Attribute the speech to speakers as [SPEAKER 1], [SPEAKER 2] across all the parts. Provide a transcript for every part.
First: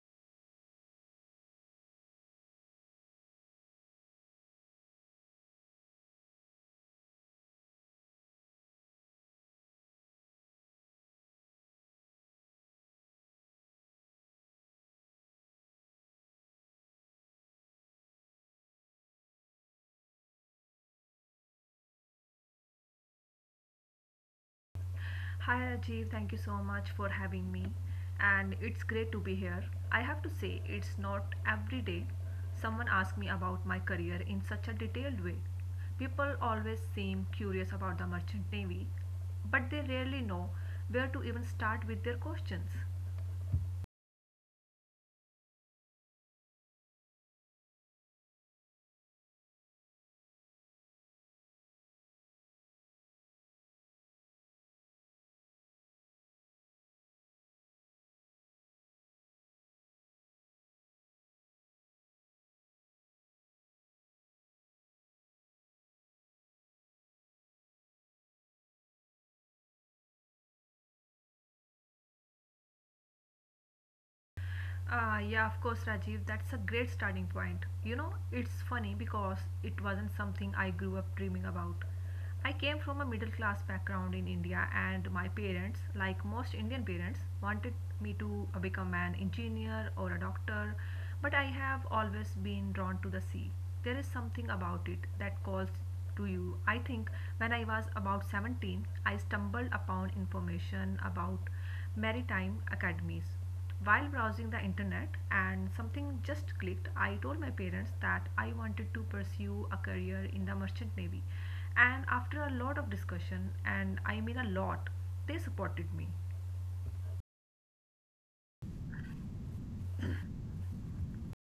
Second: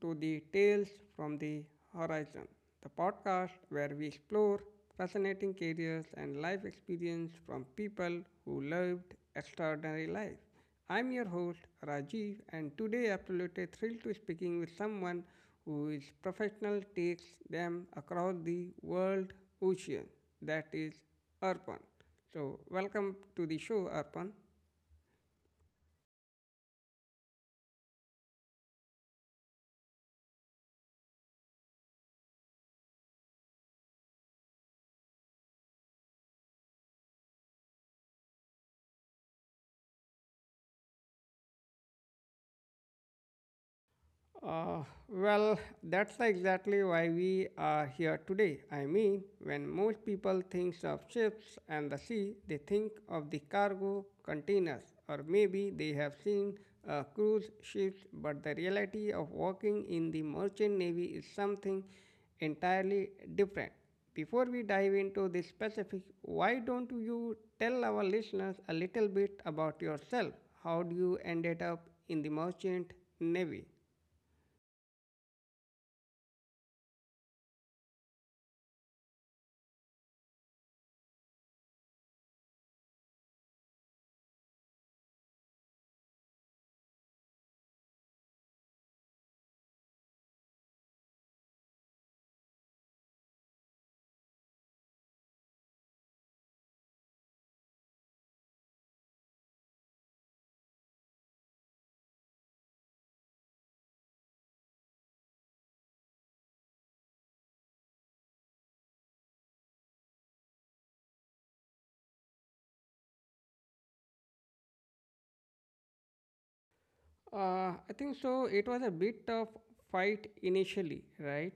[SPEAKER 1] to the Tales from the Horizon, the podcast where we explore fascinating careers and life experience from people who lived extraordinary life. I'm your host Rajiv, and today absolutely thrilled to speaking with someone whose professional takes them across the world ocean, that is Arpan. So, welcome to the show, Arpan.
[SPEAKER 2] Hi Rajiv, thank you so much for having me, and it's great to be here. I have to say, it's not every day someone asks me about my career in such a detailed way. People always seem curious about the merchant navy, but they rarely know where to even start with their questions.
[SPEAKER 1] Uh, well, that's like exactly why we are here today. I mean, when most people think of ships and the sea, they think of the cargo containers, or maybe they have seen cruise ships, but the reality of working in the merchant navy is something entirely different. Before we dive into the specifics, why don't you tell our listeners a little bit about yourself? How do you ended up in the merchant navy?
[SPEAKER 2] Ah, yeah, of course, Rajiv. That's a great starting point. You know, it's funny because it wasn't something I grew up dreaming about. I came from a middle class background in India, and my parents, like most Indian parents, wanted me to become an engineer or a doctor. But I have always been drawn to the sea. There is something about it that calls to you. I think when I was about 17, I stumbled upon information about maritime academies while browsing the internet, and something just clicked. I told my parents that I wanted to pursue a career in the merchant navy, and after a lot of discussion, and I mean a lot, they supported me.
[SPEAKER 1] I think so. It was a bit of fight initially, right?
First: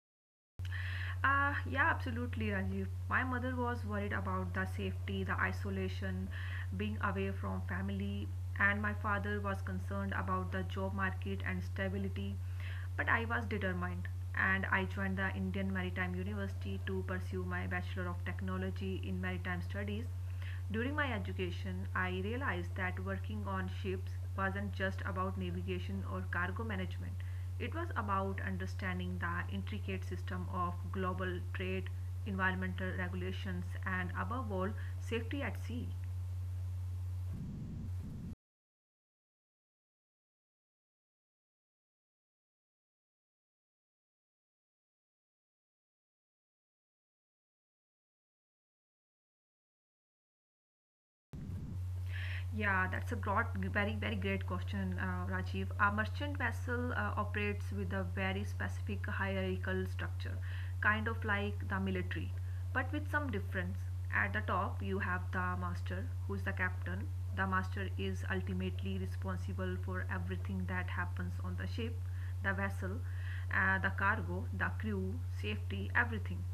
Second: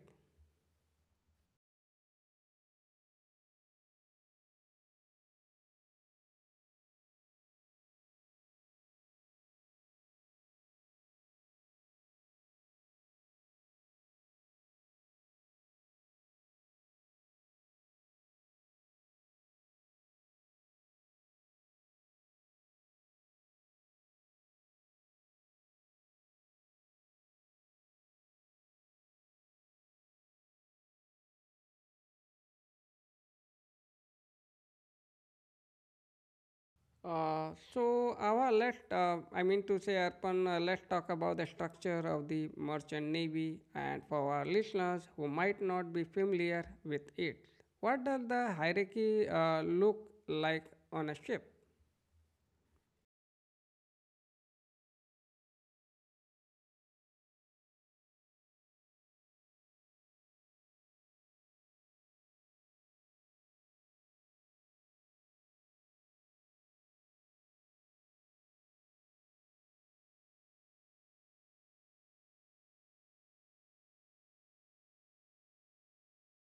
[SPEAKER 2] Yeah, absolutely, Rajiv. My mother was worried about the safety, the isolation, being away from family, and my father was concerned about the job market and stability. But I was determined, and I joined the Indian Maritime University to pursue my Bachelor of Technology in Maritime Studies. During my education, I realized that working on ships wasn't just about navigation or cargo management. It was about understanding the intricate system of global trade, environmental regulations, and above all, safety at sea.
[SPEAKER 1] So our let I mean to say, Arpan, let's talk about the structure of the merchant navy, and for our listeners who might not be familiar with it, what does the hierarchy look like on a ship?
[SPEAKER 2] Yeah, that's a great, very, very great question, Rajiv. A merchant vessel operates with a very specific hierarchical structure, kind of like the military, but with some difference. At the top, you have the master, who's the captain. The master is ultimately responsible for everything that happens on the ship, the vessel, the cargo, the crew, safety, everything.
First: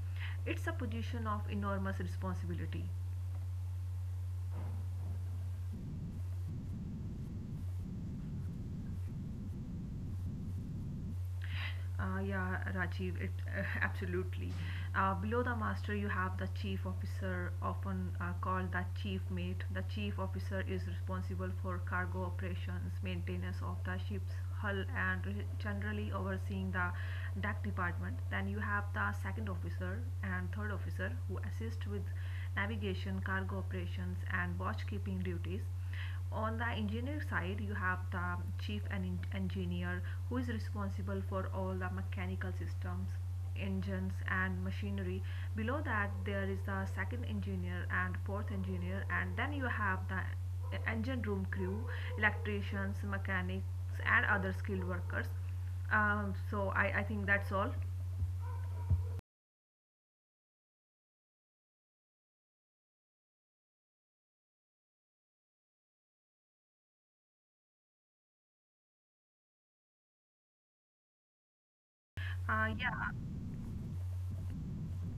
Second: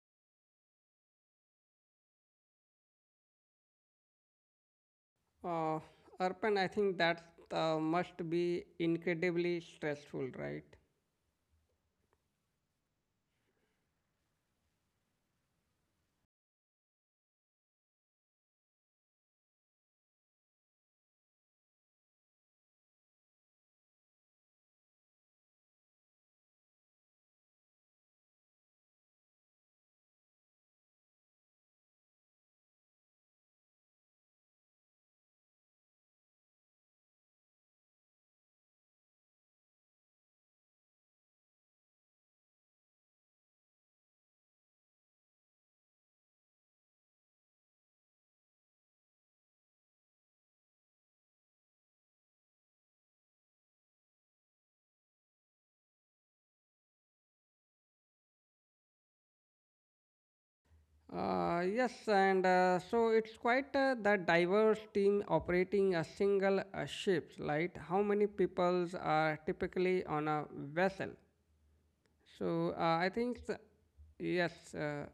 [SPEAKER 2] It's a position of enormous responsibility.
[SPEAKER 1] Uh, Arpan, I think that must be incredibly stressful, right?
[SPEAKER 2] Yeah, Rajiv, absolutely. Below the master, you have the chief officer, often called the chief mate. The chief officer is responsible for cargo operations, maintenance of the ship's hull, and generally overseeing the deck department. Then you have the second officer and third officer who assist with navigation, cargo operations, and watch keeping duties. On the engineer side, you have the chief engineer who is responsible for all the mechanical systems, engines, and machinery. Below that, there is the second engineer and fourth engineer, and then you have the engine room crew, electricians, mechanics, and other skilled workers. So I think that's all.
[SPEAKER 1] Yes, and so it's quite that diverse team operating a single ship, right? How many peoples are typically on a vessel?
[SPEAKER 2] Uh,
[SPEAKER 1] So uh,
[SPEAKER 2] yeah,
[SPEAKER 1] I think, s- yes,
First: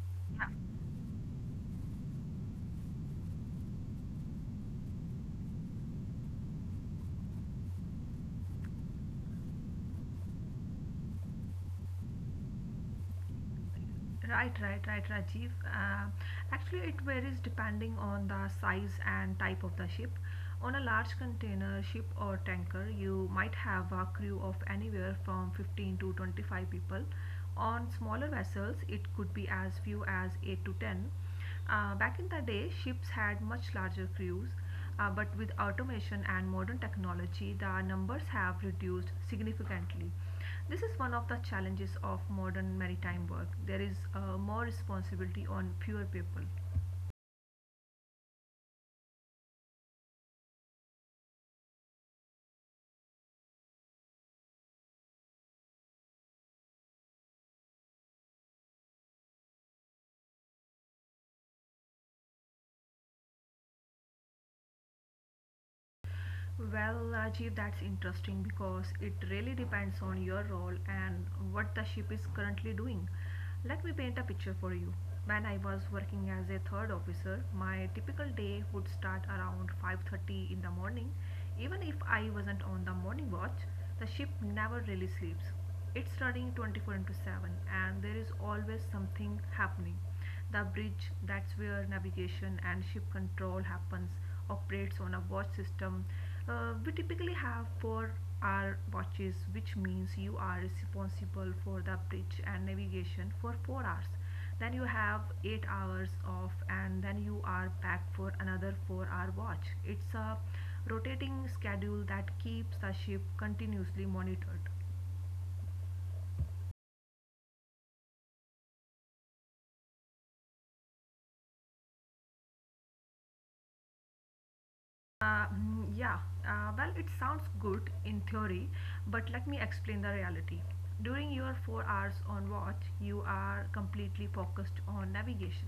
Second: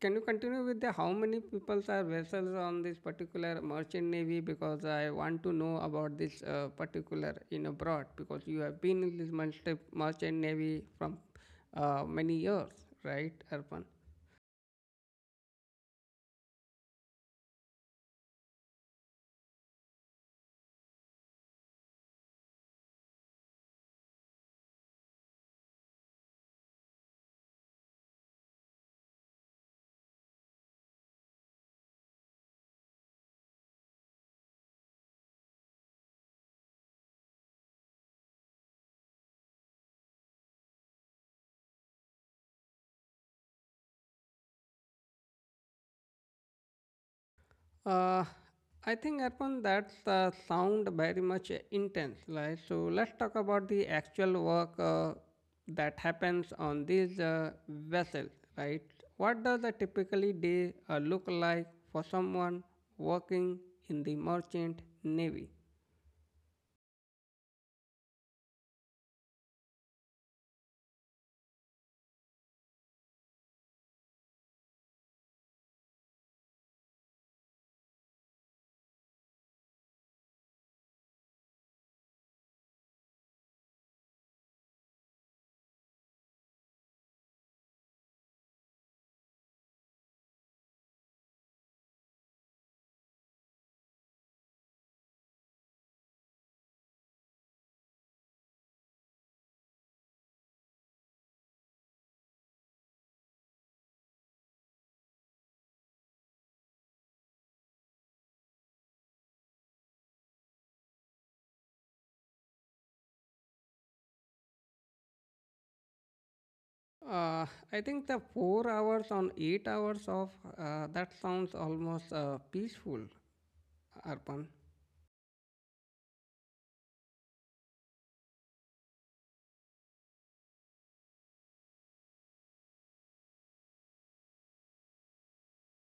[SPEAKER 1] can you continue with the how many peoples are vessels on this particular merchant navy? Because I want to know about this particular in abroad because you have been in this merchant navy from many years, right, Arpan?
[SPEAKER 2] Right, right, right, Rajiv. Actually, it varies depending on the size and type of the ship. On a large container ship or tanker, you might have a crew of anywhere from 15 to 25 people. On smaller vessels, it could be as few as 8 to 10. Back in the day, ships had much larger crews, but with automation and modern technology, the numbers have reduced significantly. This is one of the challenges of modern maritime work. There is more responsibility on fewer people.
[SPEAKER 1] Uh, I think Arpan, that sound very much intense, right? So let's talk about the actual work that happens on these vessels, right? What does a typically day look like for someone working in the merchant navy?
[SPEAKER 2] Well, Rajiv, that's interesting because it really depends on your role and what the ship is currently doing. Let me paint a picture for you. When I was working as a third officer, my typical day would start around 5:30 in the morning. Even if I wasn't on the morning watch, the ship never really sleeps. It's running 24 into 7, and there is always something happening. The bridge, that's where navigation and ship control happens, operates on a watch system. We typically have 4-hour watches, which means you are responsible for the bridge and navigation for 4 hours. Then you have 8 hours off, and then you are back for another 4-hour watch. It's a rotating schedule that keeps the ship continuously monitored.
[SPEAKER 1] Uh, I think the 4 hours on 8 hours of that sounds almost peaceful, Arpan.
[SPEAKER 2] Yeah, well, it sounds good in theory, but let me explain the reality. During your 4 hours on watch, you are completely focused on navigation.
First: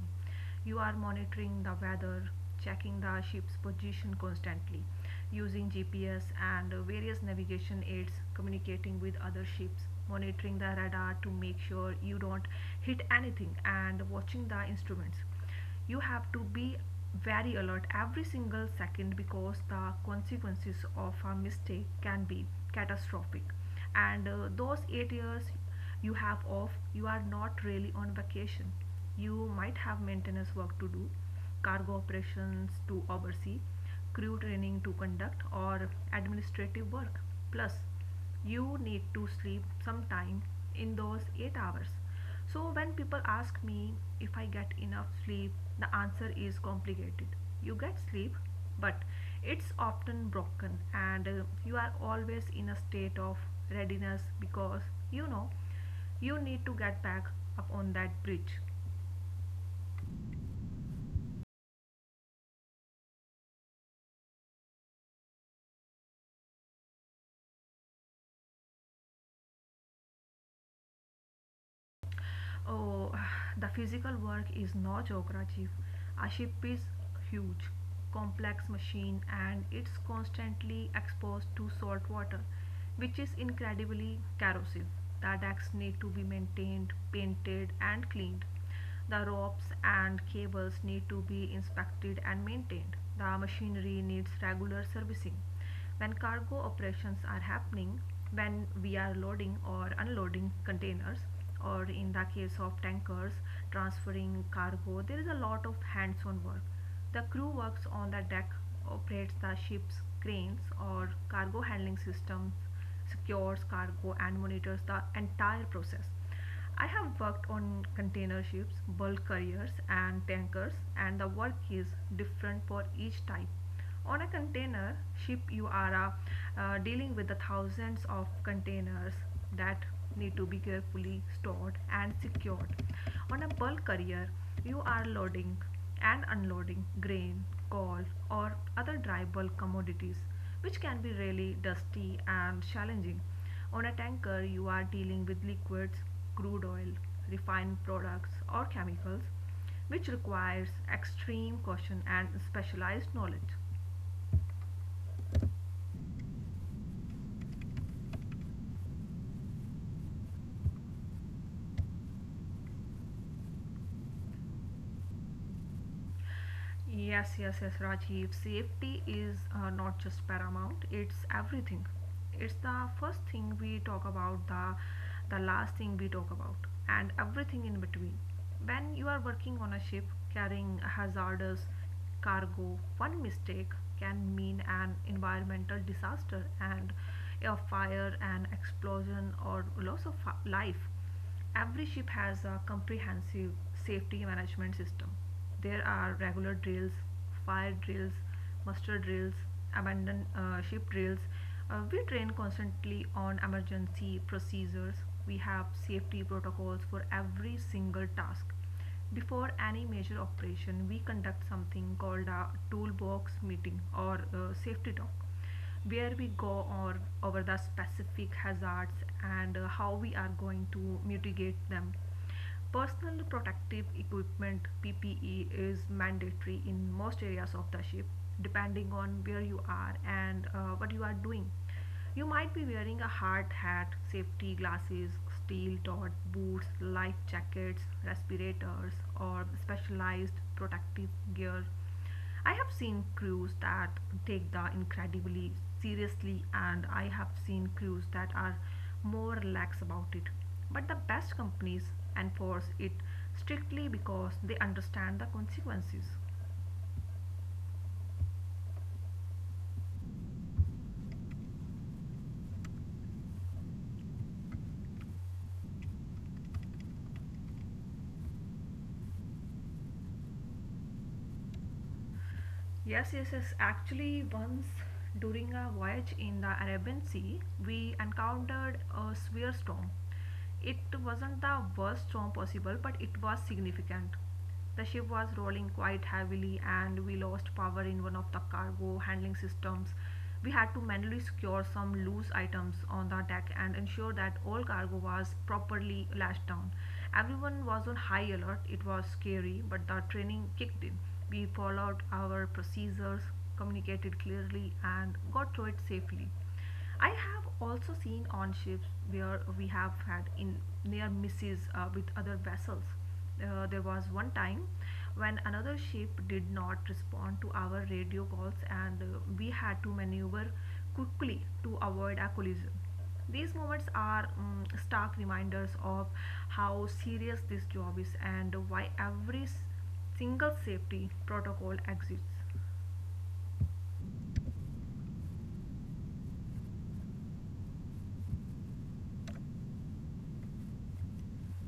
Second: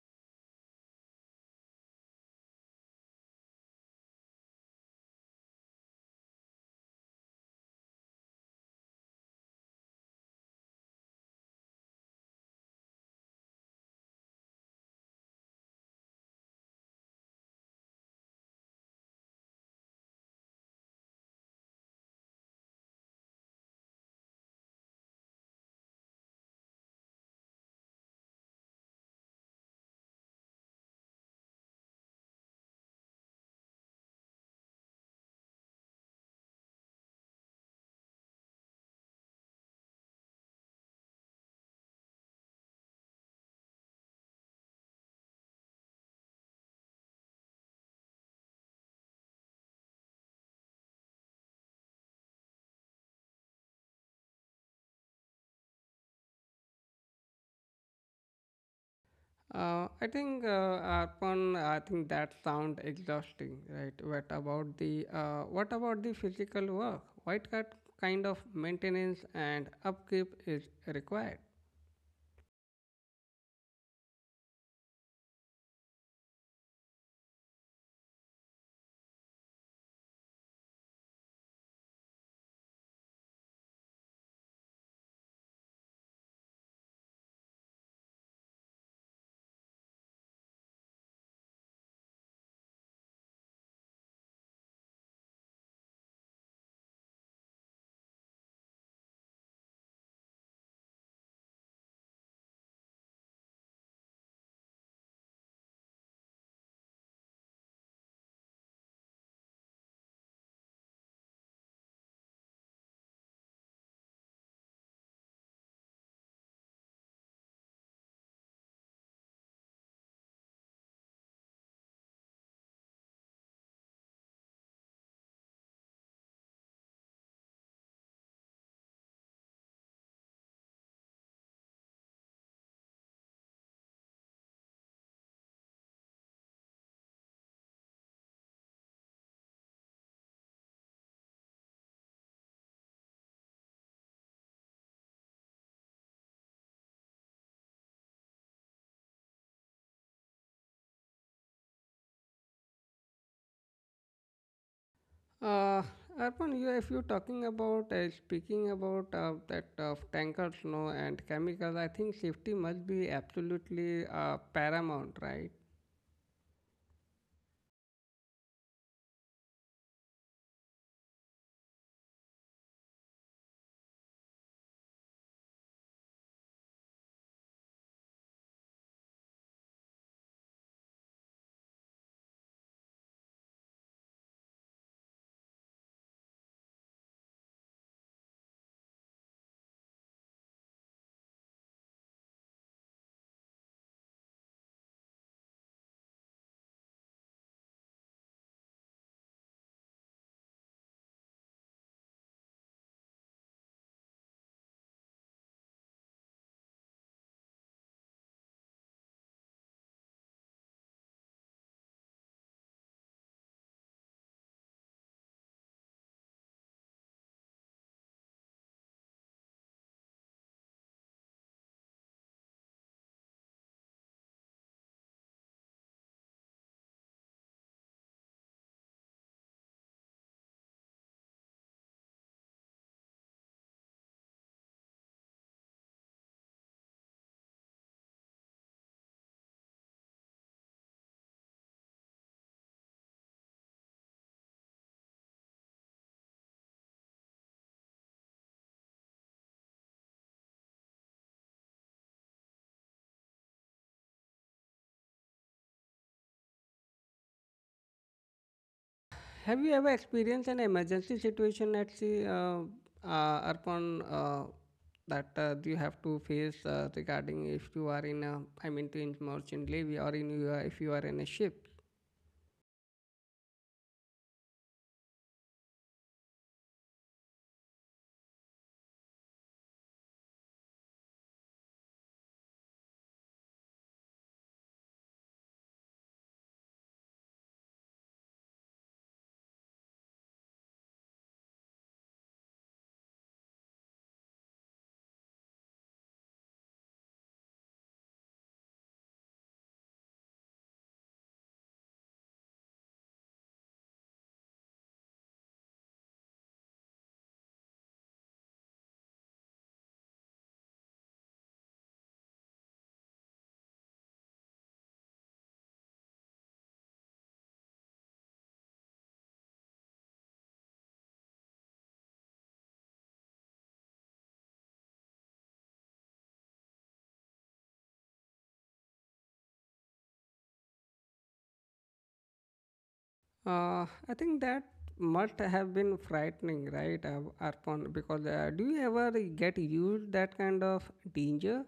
[SPEAKER 2] You are monitoring the weather, checking the ship's position constantly, using GPS and various navigation aids, communicating with other ships, monitoring the radar to make sure you don't hit anything, and watching the instruments. You have to be very alert every single second because the consequences of a mistake can be catastrophic. And those 8 years you have off, you are not really on vacation. You might have maintenance work to do, cargo operations to oversee, crew training to conduct, or administrative work. Plus, you need to sleep sometime in those 8 hours. So when people ask me if I get enough sleep, the answer is complicated. You get sleep, but it's often broken, and you are always in a state of readiness because you know you need to get back up on that bridge.
[SPEAKER 1] Uh, I think, uh, Arpan, I think that sound exhausting, right? What about the physical work? What kind of maintenance and upkeep is required?
[SPEAKER 2] Oh, the physical work is no joke, Rajiv. A ship is huge, complex machine, and it's constantly exposed to salt water, which is incredibly corrosive. The decks need to be maintained, painted and cleaned. The ropes and cables need to be inspected and maintained. The machinery needs regular servicing. When cargo operations are happening, when we are loading or unloading containers, or in the case of tankers transferring cargo, there is a lot of hands-on work. The crew works on the deck, operates the ship's cranes or cargo handling systems, secures cargo, and monitors the entire process. I have worked on container ships, bulk carriers, and tankers, and the work is different for each type. On a container ship, you are dealing with the thousands of containers that need to be carefully stored and secured. On a bulk carrier, you are loading and unloading grain, coal, or other dry bulk commodities, which can be really dusty and challenging. On a tanker, you are dealing with liquids: crude oil, refined products, or chemicals, which requires extreme caution and specialized knowledge.
[SPEAKER 1] Uh, Arpan, you, if you're talking about speaking about that of tankers, no, and chemicals, I think safety must be absolutely paramount, right?
[SPEAKER 2] Yes, yes, yes, Rajiv. Safety is not just paramount, it's everything. It's the first thing we talk about, the last thing we talk about, and everything in between. When you are working on a ship carrying hazardous cargo, one mistake can mean an environmental disaster and a fire, an explosion, or loss of life. Every ship has a comprehensive safety management system. There are regular drills, fire drills, muster drills, abandoned ship drills. We train constantly on emergency procedures. We have safety protocols for every single task. Before any major operation, we conduct something called a toolbox meeting or safety talk where we go or over the specific hazards and how we are going to mitigate them. Personal protective equipment PPE is mandatory in most areas of the ship, depending on where you are and what you are doing. You might be wearing a hard hat, safety glasses, steel toed boots, life jackets, respirators, or specialized protective gear. I have seen crews that take the incredibly seriously, and I have seen crews that are more lax about it. But the best companies enforce it strictly because they understand the consequences.
[SPEAKER 1] Have you ever experienced an emergency situation at sea, Arpan? That you have to face regarding if you are in a I mean to in merchant navy or in you are, if you are in a ship.
[SPEAKER 2] Yes, yes, yes. Actually, once during a voyage in the Arabian Sea, we encountered a severe storm. It wasn't the worst storm possible, but it was significant. The ship was rolling quite heavily, and we lost power in one of the cargo handling systems. We had to manually secure some loose items on the deck and ensure that all cargo was properly lashed down. Everyone was on high alert. It was scary, but the training kicked in. We followed our procedures, communicated clearly, and got through it safely. I have also seen on ships where we have had in near misses with other vessels. There was one time when another ship did not respond to our radio calls, and we had to maneuver quickly to avoid a collision. These moments are stark reminders of how serious this job is and why every single safety protocol exists.
[SPEAKER 1] I think that must have been frightening, right, Arpon? Because do you ever get used that kind of danger?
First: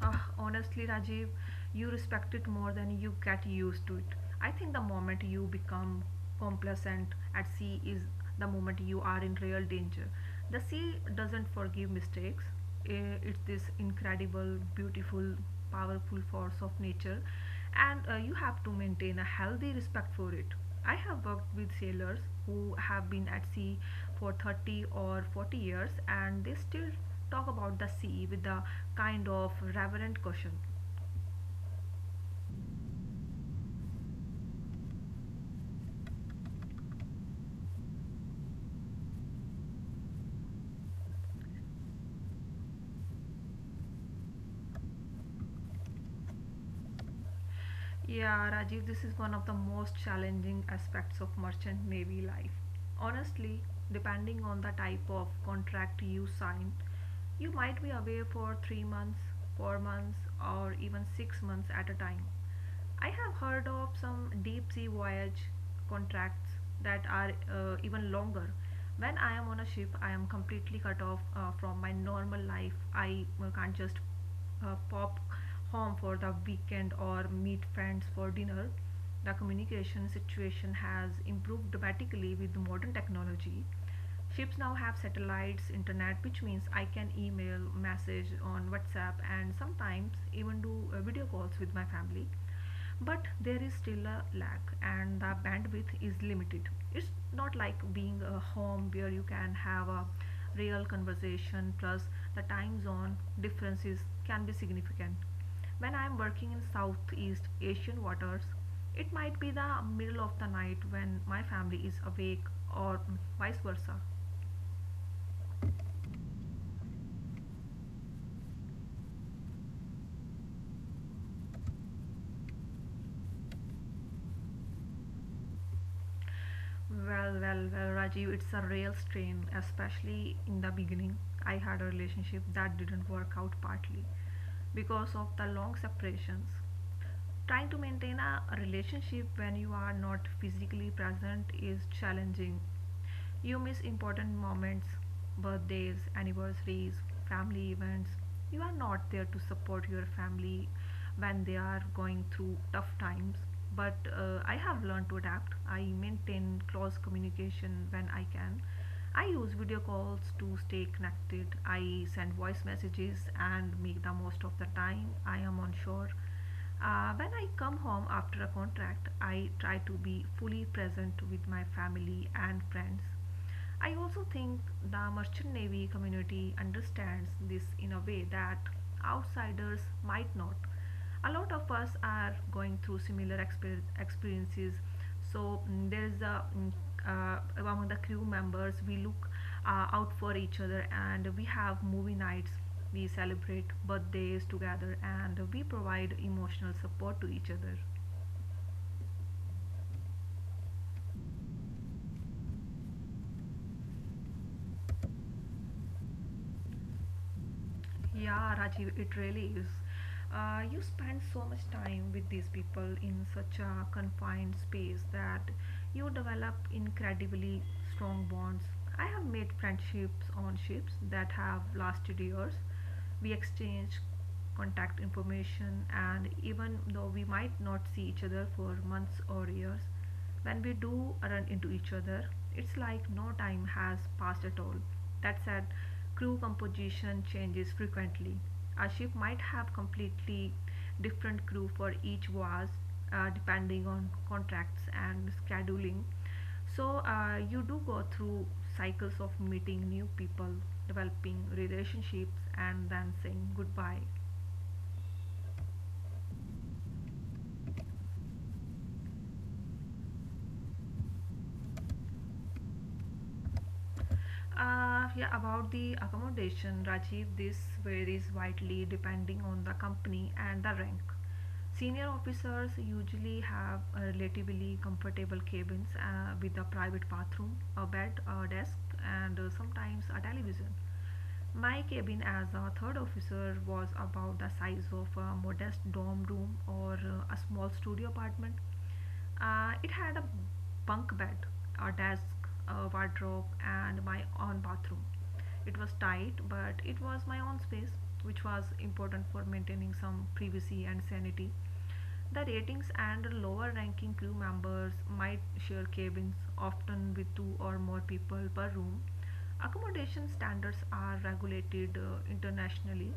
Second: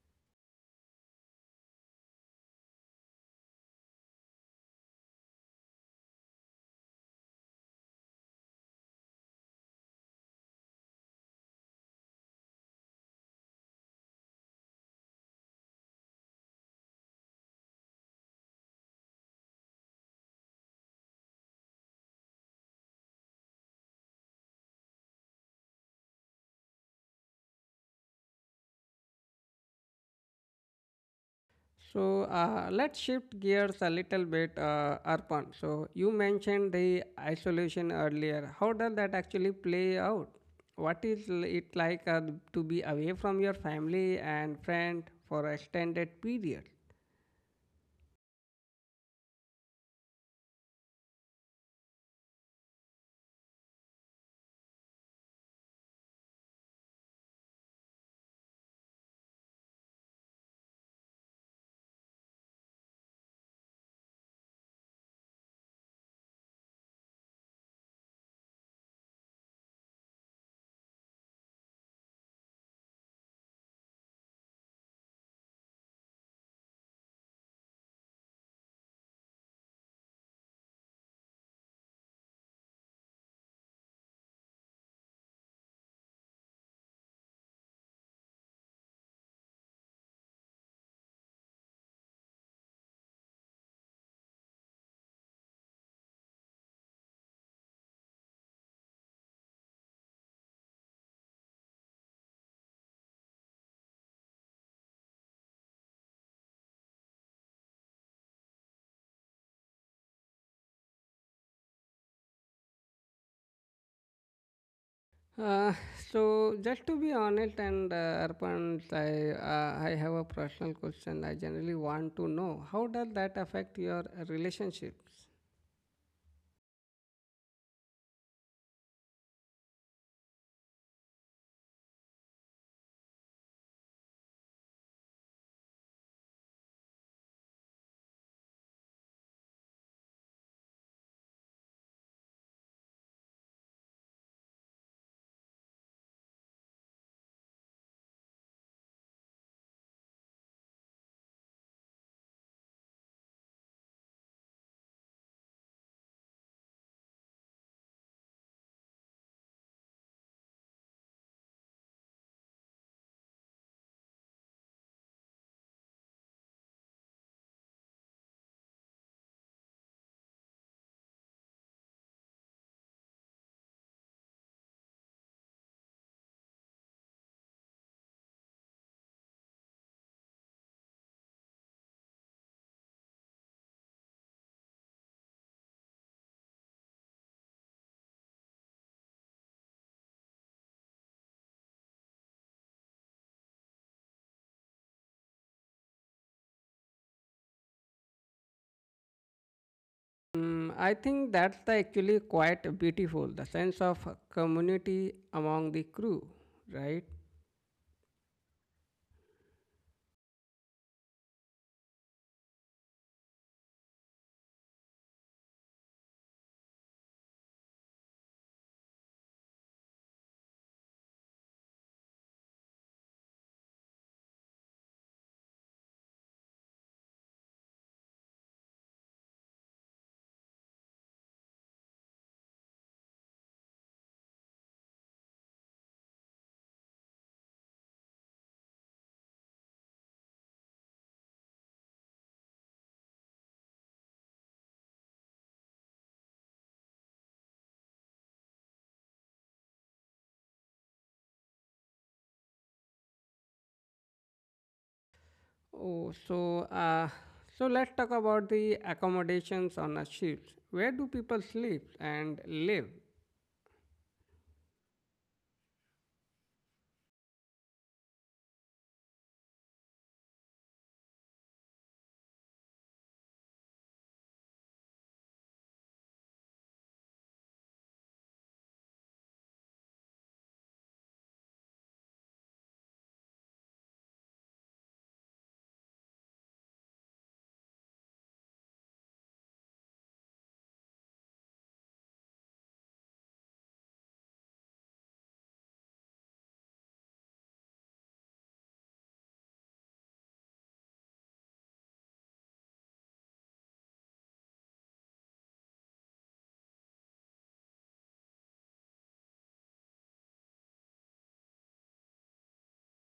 [SPEAKER 2] Ah, honestly, Rajiv, you respect it more than you get used to it. I think the moment you become complacent at sea is the moment you are in real danger. The sea doesn't forgive mistakes. It's this incredible, beautiful, powerful force of nature, and you have to maintain a healthy respect for it. I have worked with sailors who have been at sea for 30 or 40 years, and they still talk about the sea with a kind of reverent caution.
[SPEAKER 1] So let's shift gears a little bit, Arpan. So you mentioned the isolation earlier. How does that actually play out? What is it like to be away from your family and friend for extended period?
[SPEAKER 2] Yeah, Rajiv, this is one of the most challenging aspects of merchant navy life. Honestly, depending on the type of contract you sign, you might be away for 3 months, 4 months, or even 6 months at a time. I have heard of some deep sea voyage contracts that are even longer. When I am on a ship, I am completely cut off from my normal life. I can't just pop home for the weekend or meet friends for dinner. The communication situation has improved dramatically with modern technology. Ships now have satellites, internet, which means I can email, message on WhatsApp, and sometimes even do video calls with my family, but there is still a lag, and the bandwidth is limited. It's not like being a home where you can have a real conversation. Plus, the time zone differences can be significant. When I am working in southeast asian waters, it might be the middle of the night when my family is awake, or vice versa.
[SPEAKER 1] Uh, so just to be honest and Arpan, I have a personal question. I generally want to know how does that affect your relationships?
[SPEAKER 2] Well, Rajiv, it's a real strain, especially in the beginning. I had a relationship that didn't work out partly because of the long separations. Trying to maintain a relationship when you are not physically present is challenging. You miss important moments, birthdays, anniversaries, family events. You are not there to support your family when they are going through tough times. But I have learned to adapt. I maintain close communication when I can. I use video calls to stay connected. I send voice messages and make the most of the time I am on shore. When I come home after a contract, I try to be fully present with my family and friends. I also think the merchant navy community understands this in a way that outsiders might not. A lot of us are going through similar experiences, so mm, there's a mm, among the crew members, we look out for each other, and we have movie nights, we celebrate birthdays together, and we provide emotional support to each other.
[SPEAKER 1] Mm, I think that's the actually quite beautiful, the sense of community among the crew, right?
[SPEAKER 2] Yeah, Rajiv, it really is. You spend so much time with these people in such a confined space that you develop incredibly strong bonds. I have made friendships on ships that have lasted years. We exchange contact information, and even though we might not see each other for months or years, when we do run into each other, it's like no time has passed at all. That said, crew composition changes frequently. A ship might have completely different crew for each vase, depending on contracts and scheduling. So you do go through cycles of meeting new people, developing relationships, and then saying goodbye.
[SPEAKER 1] Oh, so uh, so let's talk about the accommodations on a ship. Where do people sleep and live?
[SPEAKER 2] Yeah, about the accommodation, Rajiv, this varies widely depending on the company and the rank. Senior officers usually have relatively comfortable cabins with a private bathroom, a bed, a desk, and sometimes a television. My cabin as a third officer was about the size of a modest dorm room or a small studio apartment. It had a bunk bed, a desk, a wardrobe, and my own bathroom. It was tight, but it was my own space, which was important for maintaining some privacy and sanity. The ratings and lower ranking crew members might share cabins, often with two or more people per room. Accommodation standards are regulated internationally.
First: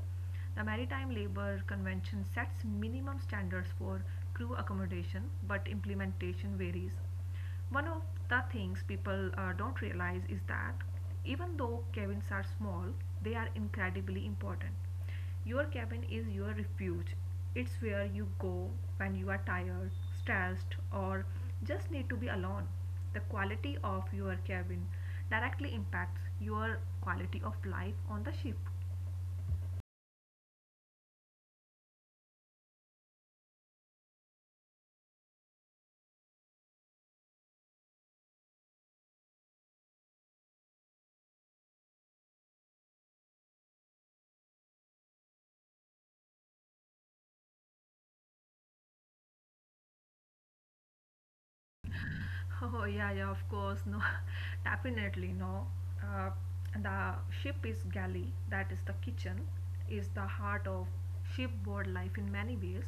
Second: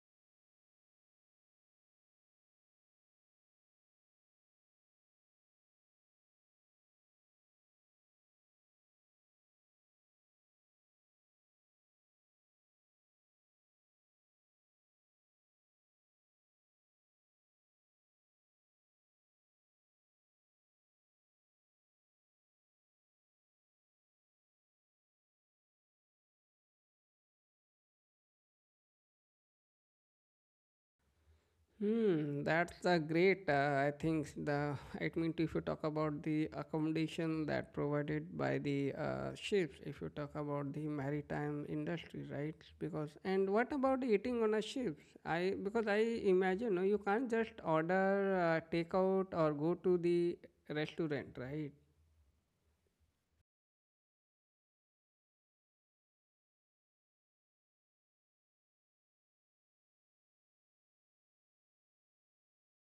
[SPEAKER 2] The Maritime Labour Convention sets minimum standards for crew accommodation, but implementation varies. One of the things people don't realize is that even though cabins are small, they are incredibly important. Your cabin is your refuge. It's where you go when you are tired, stressed, or just need to be alone. The quality of your cabin directly impacts your quality of life on the ship.
[SPEAKER 1] Hmm, that's a great. I think the I mean if you talk about the accommodation that provided by the ships, if you talk about the maritime industry, right? Because and what about eating on a ship? I because I imagine no, you can't just order takeout or go to the restaurant, right?
[SPEAKER 2] Oh, yeah, yeah, of course, no, definitely no. Uh, the ship is galley, that is the kitchen, is the heart of shipboard life in many ways.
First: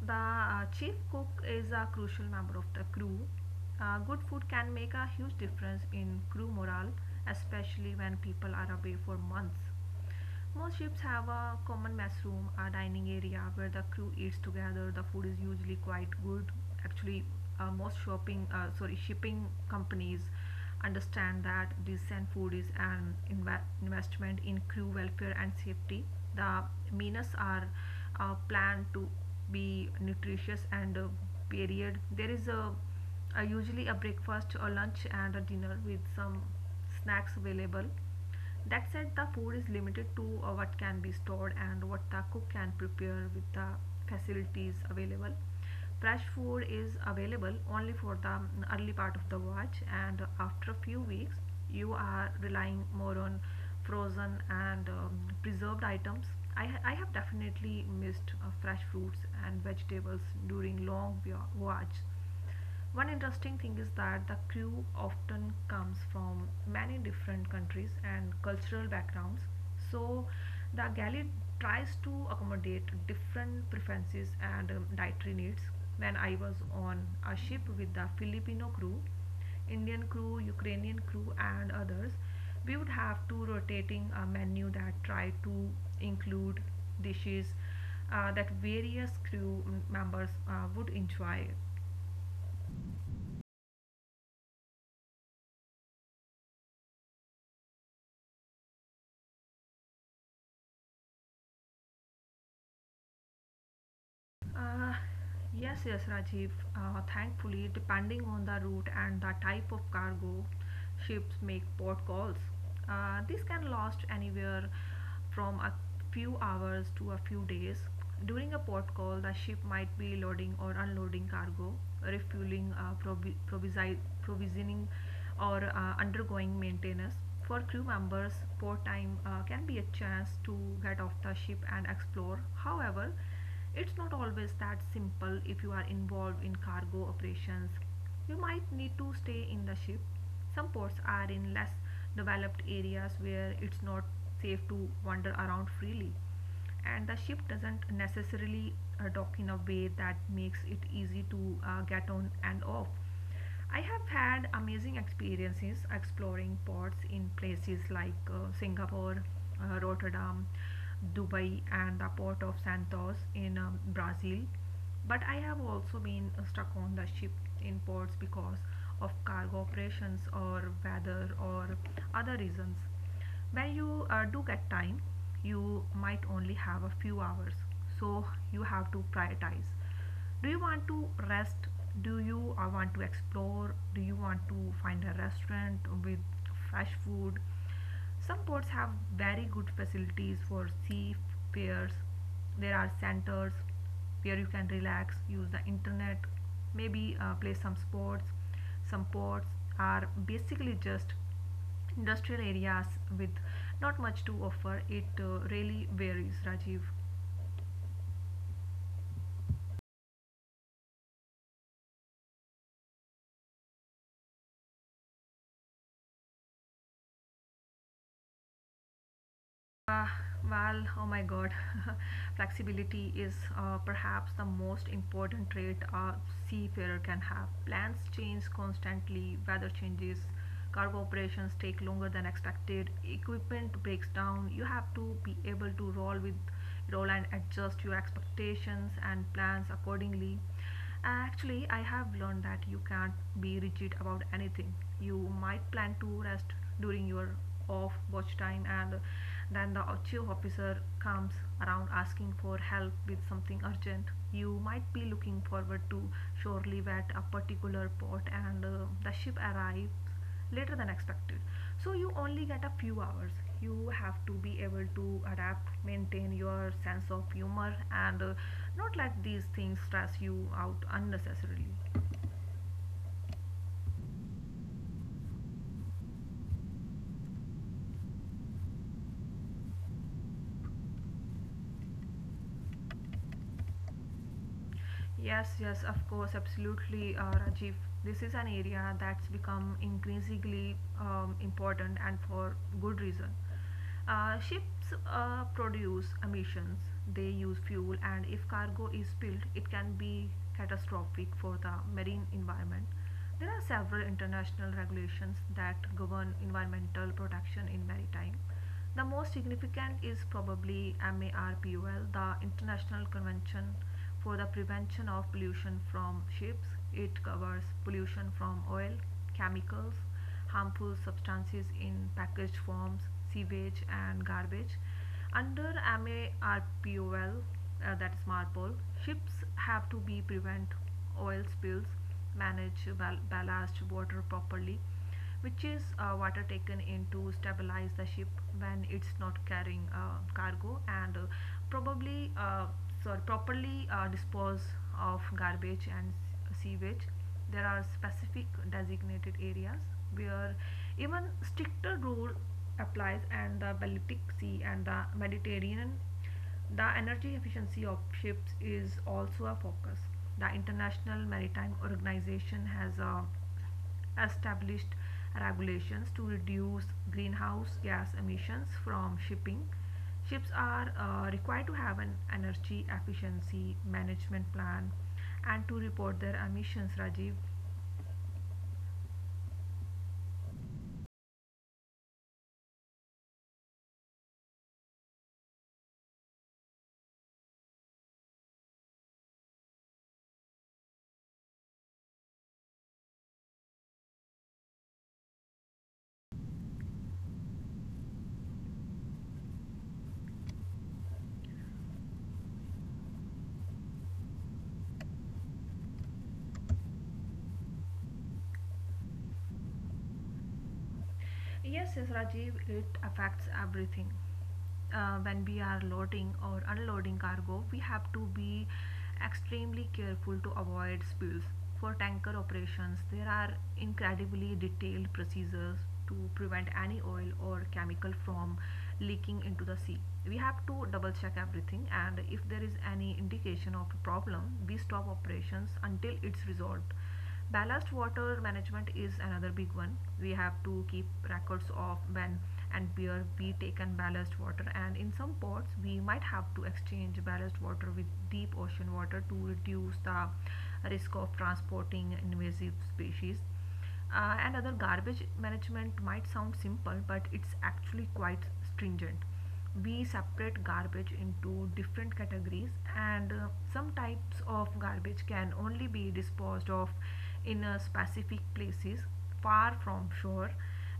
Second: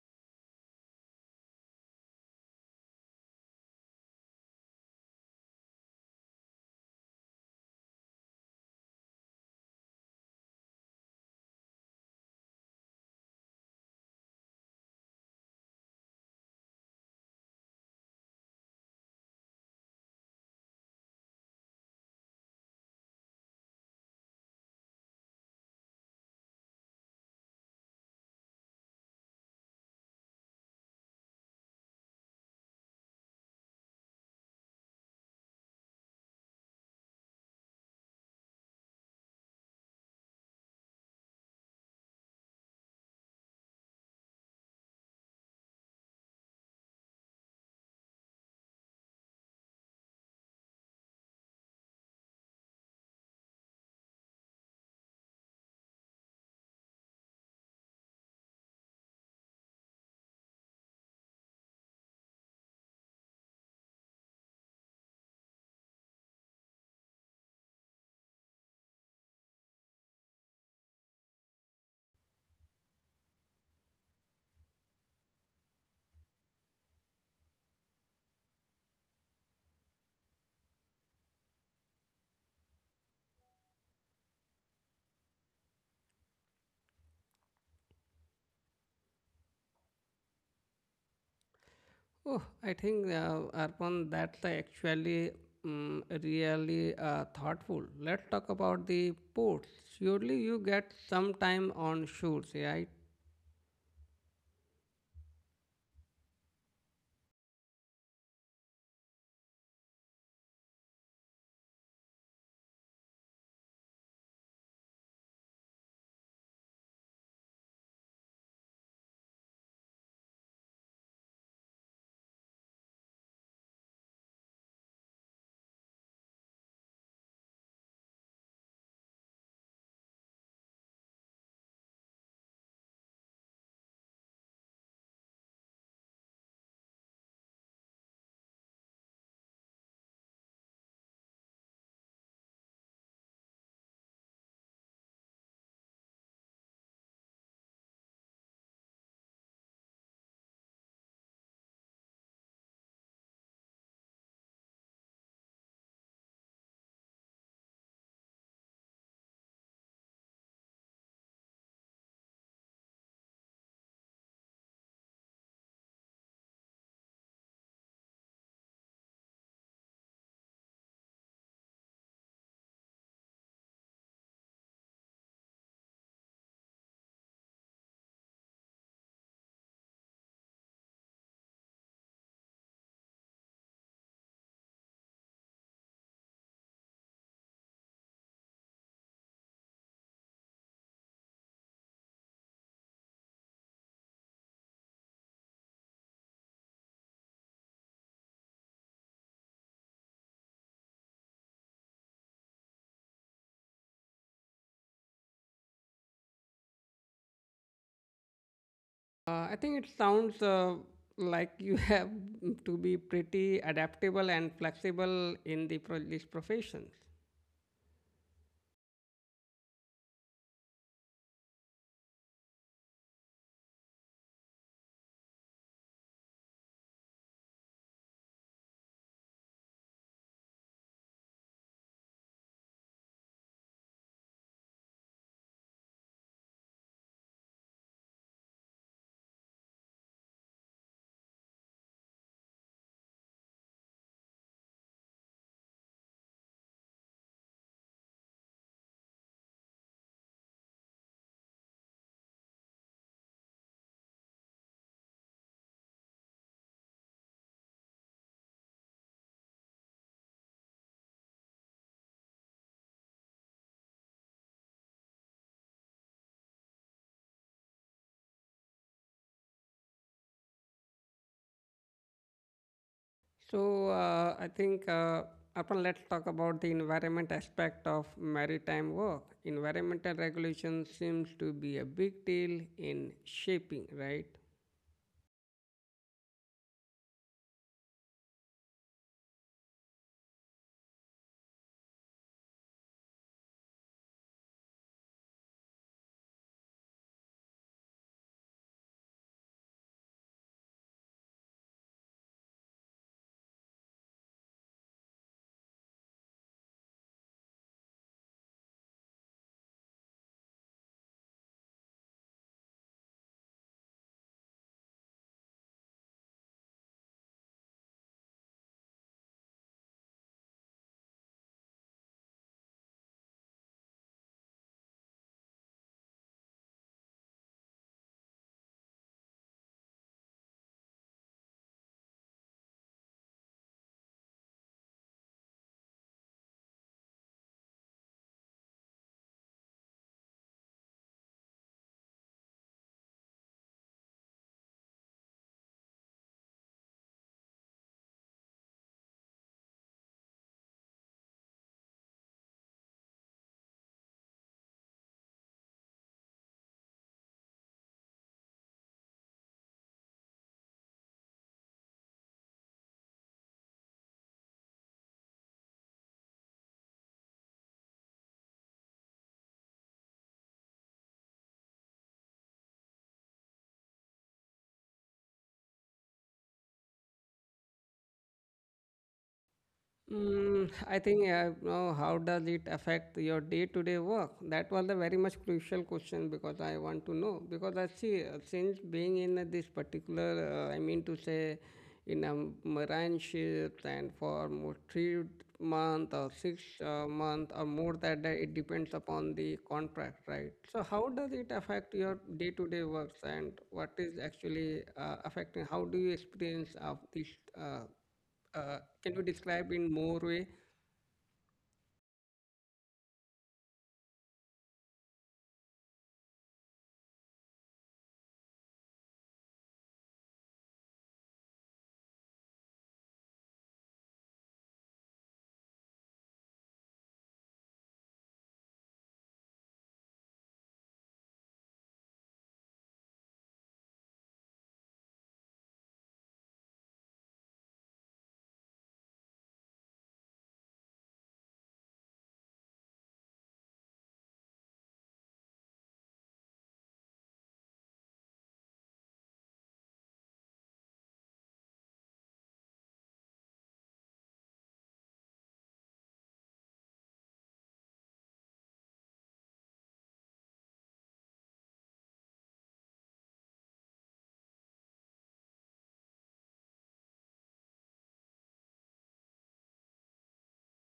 [SPEAKER 2] The chief cook is a crucial member of the crew. Good food can make a huge difference in crew morale, especially when people are away for months. Most ships have a common mess room, a dining area where the crew eats together. The food is usually quite good. Actually, most shipping companies understand that decent food is an investment in crew welfare and safety. The meals are planned to be nutritious and varied. There is a usually a breakfast, a lunch, and a dinner with some snacks available. That said, the food is limited to what can be stored and what the cook can prepare with the facilities available. Fresh food is available only for the early part of the watch, and after a few weeks, you are relying more on frozen and preserved items. I have definitely missed fresh fruits and vegetables during long watch. One interesting thing is that the crew often comes from many different countries and cultural backgrounds, so the galley tries to accommodate different preferences and dietary needs. When I was on a ship with the Filipino crew, Indian crew, Ukrainian crew, and others, we would have to rotating a menu that try to include dishes that various crew members would enjoy.
[SPEAKER 1] Oh, I think Arpan, that's actually really thoughtful. Let's talk about the ports. Surely you get some time on shoots, right?
[SPEAKER 2] Uh, yes, yes, Rajiv. Thankfully, depending on the route and the type of cargo, ships make port calls. This can last anywhere from a few hours to a few days. During a port call, the ship might be loading or unloading cargo, refueling, provisioning, or undergoing maintenance. For crew members, port time can be a chance to get off the ship and explore. However, it's not always that simple. If you are involved in cargo operations, you might need to stay in the ship. Some ports are in less developed areas where it's not safe to wander around freely, and the ship doesn't necessarily dock in a way that makes it easy to get on and off. I have had amazing experiences exploring ports in places like Singapore, Rotterdam, Dubai, and the port of Santos in Brazil. But I have also been stuck on the ship in ports because of cargo operations or weather or other reasons. When you do get time, you might only have a few hours, so you have to prioritize. Do you want to rest, do you want to explore, do you want to find a restaurant with fresh food? Some ports have very good facilities for seafarers. There are centers where you can relax, use the internet, maybe play some sports. Some ports are basically just industrial areas with not much to offer. It really varies, Rajiv.
[SPEAKER 1] I think it sounds like you have to be pretty adaptable and flexible in the this profession.
[SPEAKER 2] Well, oh my god, flexibility is perhaps the most important trait a seafarer can have. Plans change constantly, weather changes, cargo operations take longer than expected, equipment breaks down. You have to be able to roll and adjust your expectations and plans accordingly. Actually, I have learned that you can't be rigid about anything. You might plan to rest during your off watch time, and then the chief officer comes around asking for help with something urgent. You might be looking forward to shore leave at a particular port, and the ship arrives later than expected, so you only get a few hours. You have to be able to adapt, maintain your sense of humor, and not let these things stress you out unnecessarily.
[SPEAKER 1] So, I think upon let's talk about the environment aspect of maritime work. Environmental regulation seems to be a big deal in shipping, right?
[SPEAKER 2] Yes, yes, of course, absolutely, Rajiv. This is an area that's become increasingly important, and for good reason. Ships produce emissions, they use fuel, and if cargo is spilled, it can be catastrophic for the marine environment. There are several international regulations that govern environmental protection in maritime. The most significant is probably MARPOL, the International Convention for the Prevention of Pollution from Ships. It covers pollution from oil, chemicals, harmful substances in packaged forms, sewage, and garbage. Under MARPOL, that is MARPOL, ships have to be prevent oil spills, manage ballast water properly, which is water taken in to stabilize the ship when it's not carrying cargo, and probably uh, properly dispose of garbage and sewage. There are specific designated areas where even stricter rule applies, and the Baltic Sea and the Mediterranean, the energy efficiency of ships is also a focus. The International Maritime Organization has established regulations to reduce greenhouse gas emissions from shipping. Ships are required to have an energy efficiency management plan and to report their emissions. Rajiv,
[SPEAKER 1] Mm, I think yeah, I know how does it affect your day-to-day work? That was a very much crucial question because I want to know. Because I see, since being in this particular, I mean to say, in a marine ship and for more 3 month or six month or more that it depends upon the contract, right? So how does it affect your day-to-day works and what is actually affecting? How do you experience of this? Uh, can you describe in more way?
[SPEAKER 2] yes, yes, Rajiv, it affects everything. When we are loading or unloading cargo, we have to be extremely careful to avoid spills. For tanker operations, there are incredibly detailed procedures to prevent any oil or chemical from leaking into the sea. We have to double check everything, and if there is any indication of a problem, we stop operations until it's resolved. Ballast water management is another big one. We have to keep records of when and where we taken ballast water, and in some ports we might have to exchange ballast water with deep ocean water to reduce the risk of transporting invasive species. And other garbage management might sound simple, but it's actually quite stringent. We separate garbage into different categories, and some types of garbage can only be disposed of in specific places far from shore,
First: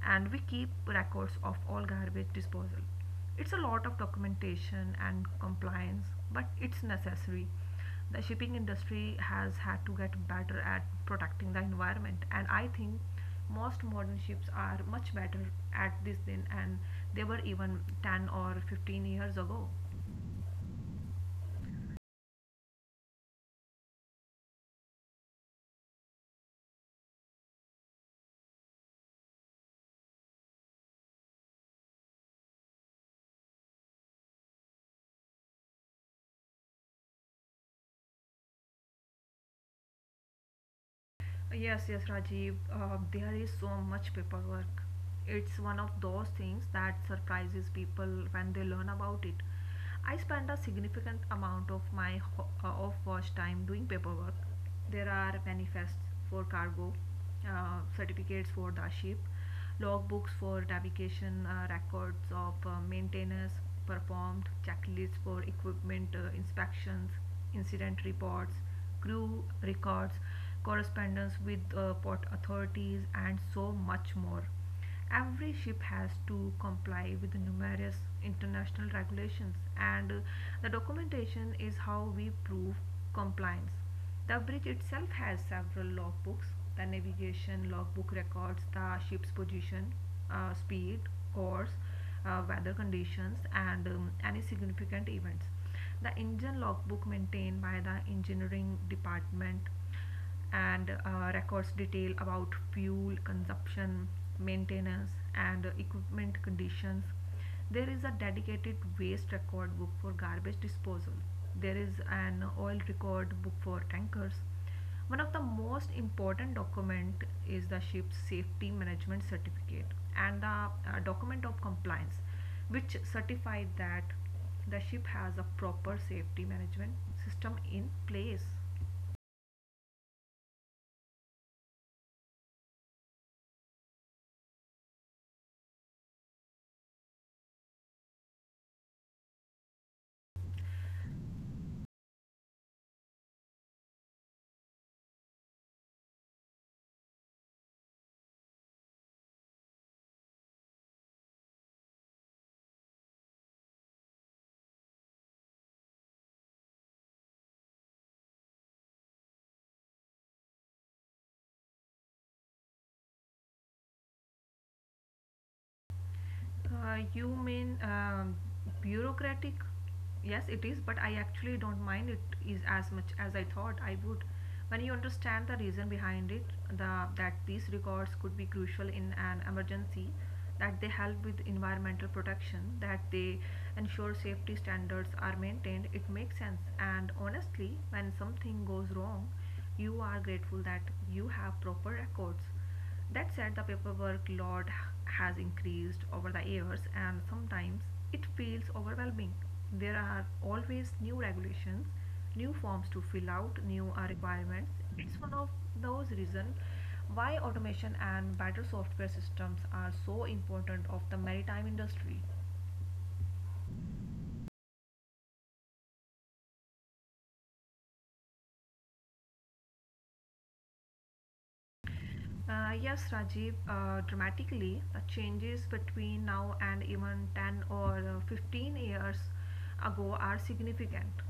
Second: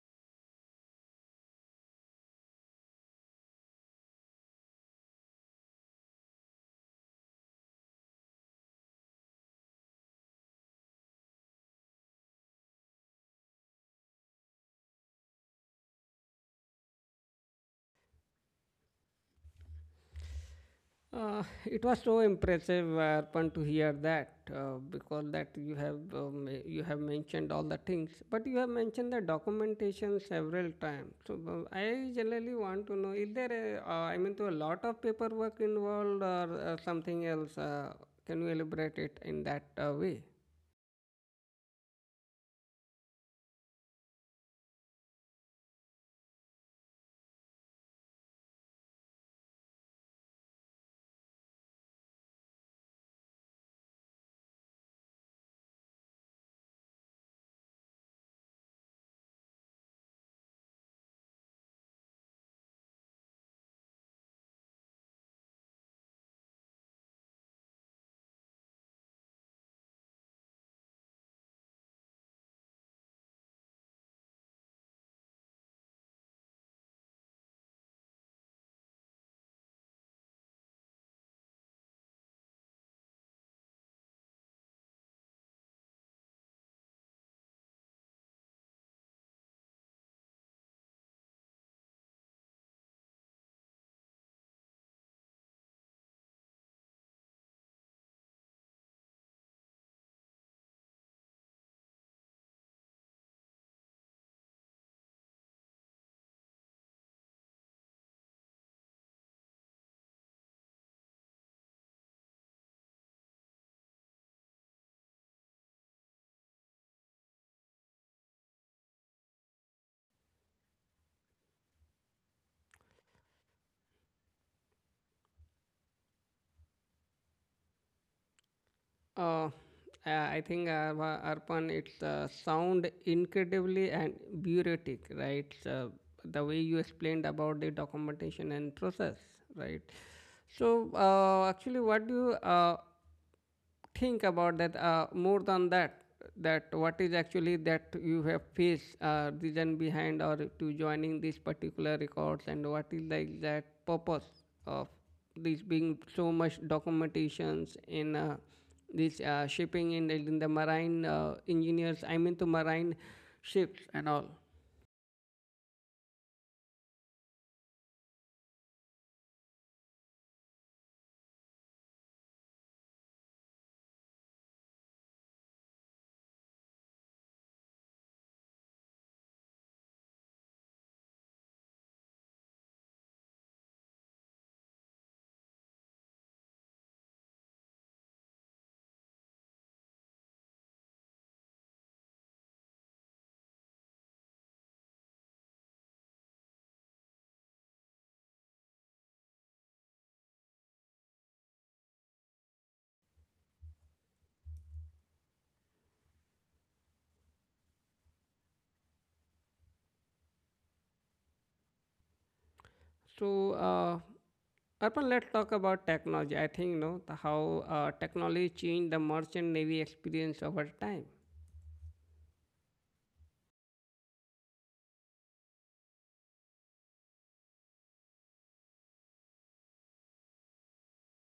[SPEAKER 2] and we keep records of all garbage disposal. It's a lot of documentation and compliance, but it's necessary. The shipping industry has had to get better at protecting the environment, and I think most modern ships are much better at this than and they were even 10 or 15 years ago.
[SPEAKER 1] It was so impressive, Arpan, to hear that because that you have mentioned all the things, but you have mentioned the documentation several times. So I generally want to know: is there a, I mean, to a lot of paperwork involved or something else? Can you elaborate it in that way?
[SPEAKER 2] Yes, yes, Rajiv. There is so much paperwork. It's one of those things that surprises people when they learn about it. I spend a significant amount of my of watch time doing paperwork. There are manifests for cargo, certificates for the ship, logbooks for navigation, records of maintenance performed, checklists for equipment inspections, incident reports, crew records, correspondence with port authorities, and so much more. Every ship has to comply with numerous international regulations, and the documentation is how we prove compliance. The bridge itself has several logbooks. The navigation logbook records the ship's position, speed, course, weather conditions, and any significant events. The engine logbook maintained by the engineering department and records detail about fuel consumption, maintenance, and equipment conditions. There is a dedicated waste record book for garbage disposal. There is an oil record book for tankers. One of the most important document is the ship's safety management certificate and the document of compliance, which certify that the ship has a proper safety management system in place.
[SPEAKER 1] Uh, Arpan, it's sound incredibly and bureaucratic, right? So the way you explained about the documentation and process, right? So actually, what do you think about that more than that what is actually that you have faced reason behind or to joining this particular records and what is the exact purpose of this being so much documentations in this shipping and in the marine engineers I mean to marine ships and all.
[SPEAKER 2] You mean bureaucratic? Yes, it is, but I actually don't mind it is as much as I thought I would. When you understand the reason behind it, the that these records could be crucial in an emergency, that they help with environmental protection, that they ensure safety standards are maintained, it makes sense. And honestly, when something goes wrong, you are grateful that you have proper records. That said, the paperwork load has increased over the years, and sometimes it feels overwhelming. There are always new regulations, new forms to fill out, new requirements. It's one of those reasons why automation and better software systems are so important of the maritime industry.
[SPEAKER 1] So Arpan, let's talk about technology. I think you know how technology changed the merchant navy experience over time.
[SPEAKER 2] Yes, Rajiv, dramatically, the changes between now and even 10 or 15 years ago are significant.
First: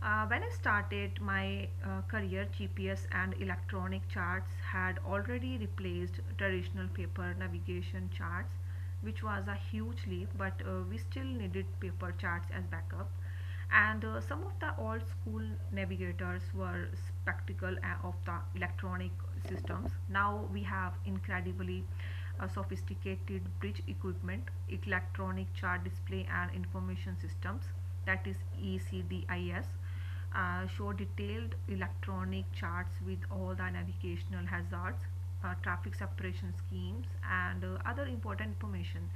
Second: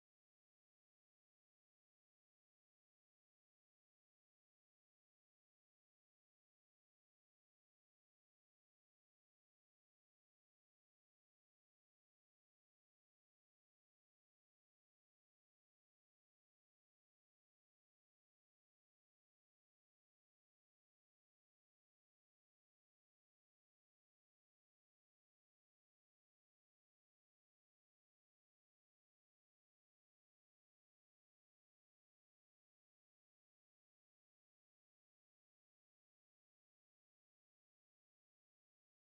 [SPEAKER 2] When I started my career, GPS and electronic charts had already replaced traditional paper navigation charts, which was a huge leap, but we still needed paper charts as backup. And some of the old school navigators were skeptical of the electronic systems. Now we have incredibly sophisticated bridge equipment, electronic chart display, and information systems, that is ECDIS, show detailed electronic charts with all the navigational hazards, traffic separation schemes, and other important information.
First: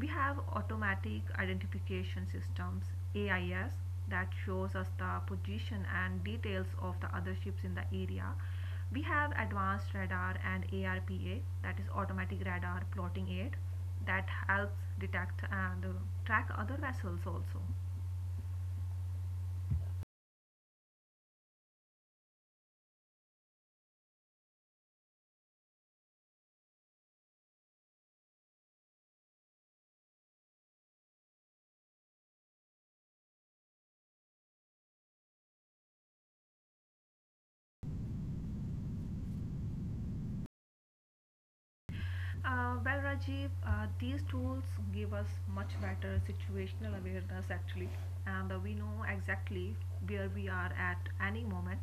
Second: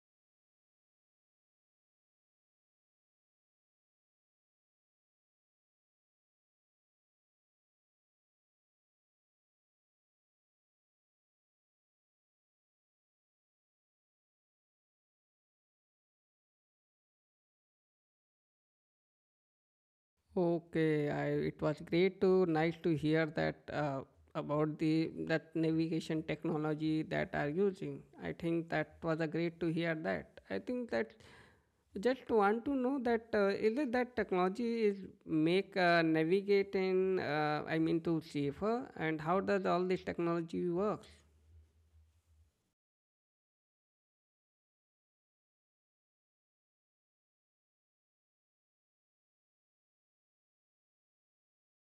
[SPEAKER 2] We have automatic identification systems, AIS, that shows us the position and details of the other ships in the area. We have advanced radar and ARPA, that is automatic radar plotting aid, that helps detect and track other vessels also.
[SPEAKER 1] Okay, I, it was great to nice to hear that about the that navigation technology that are using. I think that was a great to hear that. I think that just want to know that is it that technology is make navigating I mean to safer and how does all this technology works?
[SPEAKER 2] Well, Rajiv, these tools give us much better situational awareness actually, and we know exactly where we are at any moment.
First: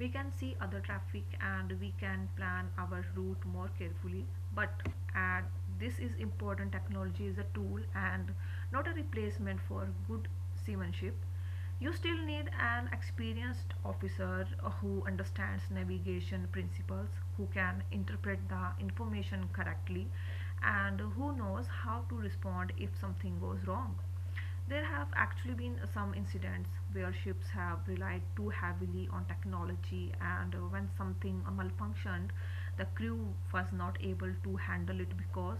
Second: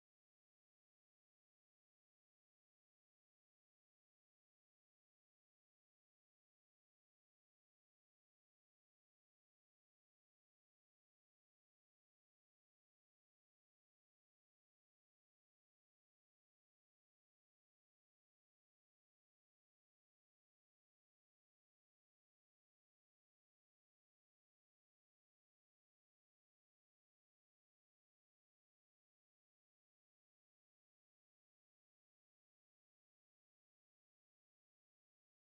[SPEAKER 2] We can see other traffic, and we can plan our route more carefully. But and this is important, technology is a tool and not a replacement for good seamanship. You still need an experienced officer who understands navigation principles, who can interpret the information correctly, and who knows how to respond if something goes wrong. There have actually been some incidents where ships have relied too heavily on technology, and when something malfunctioned, the crew was not able to handle it because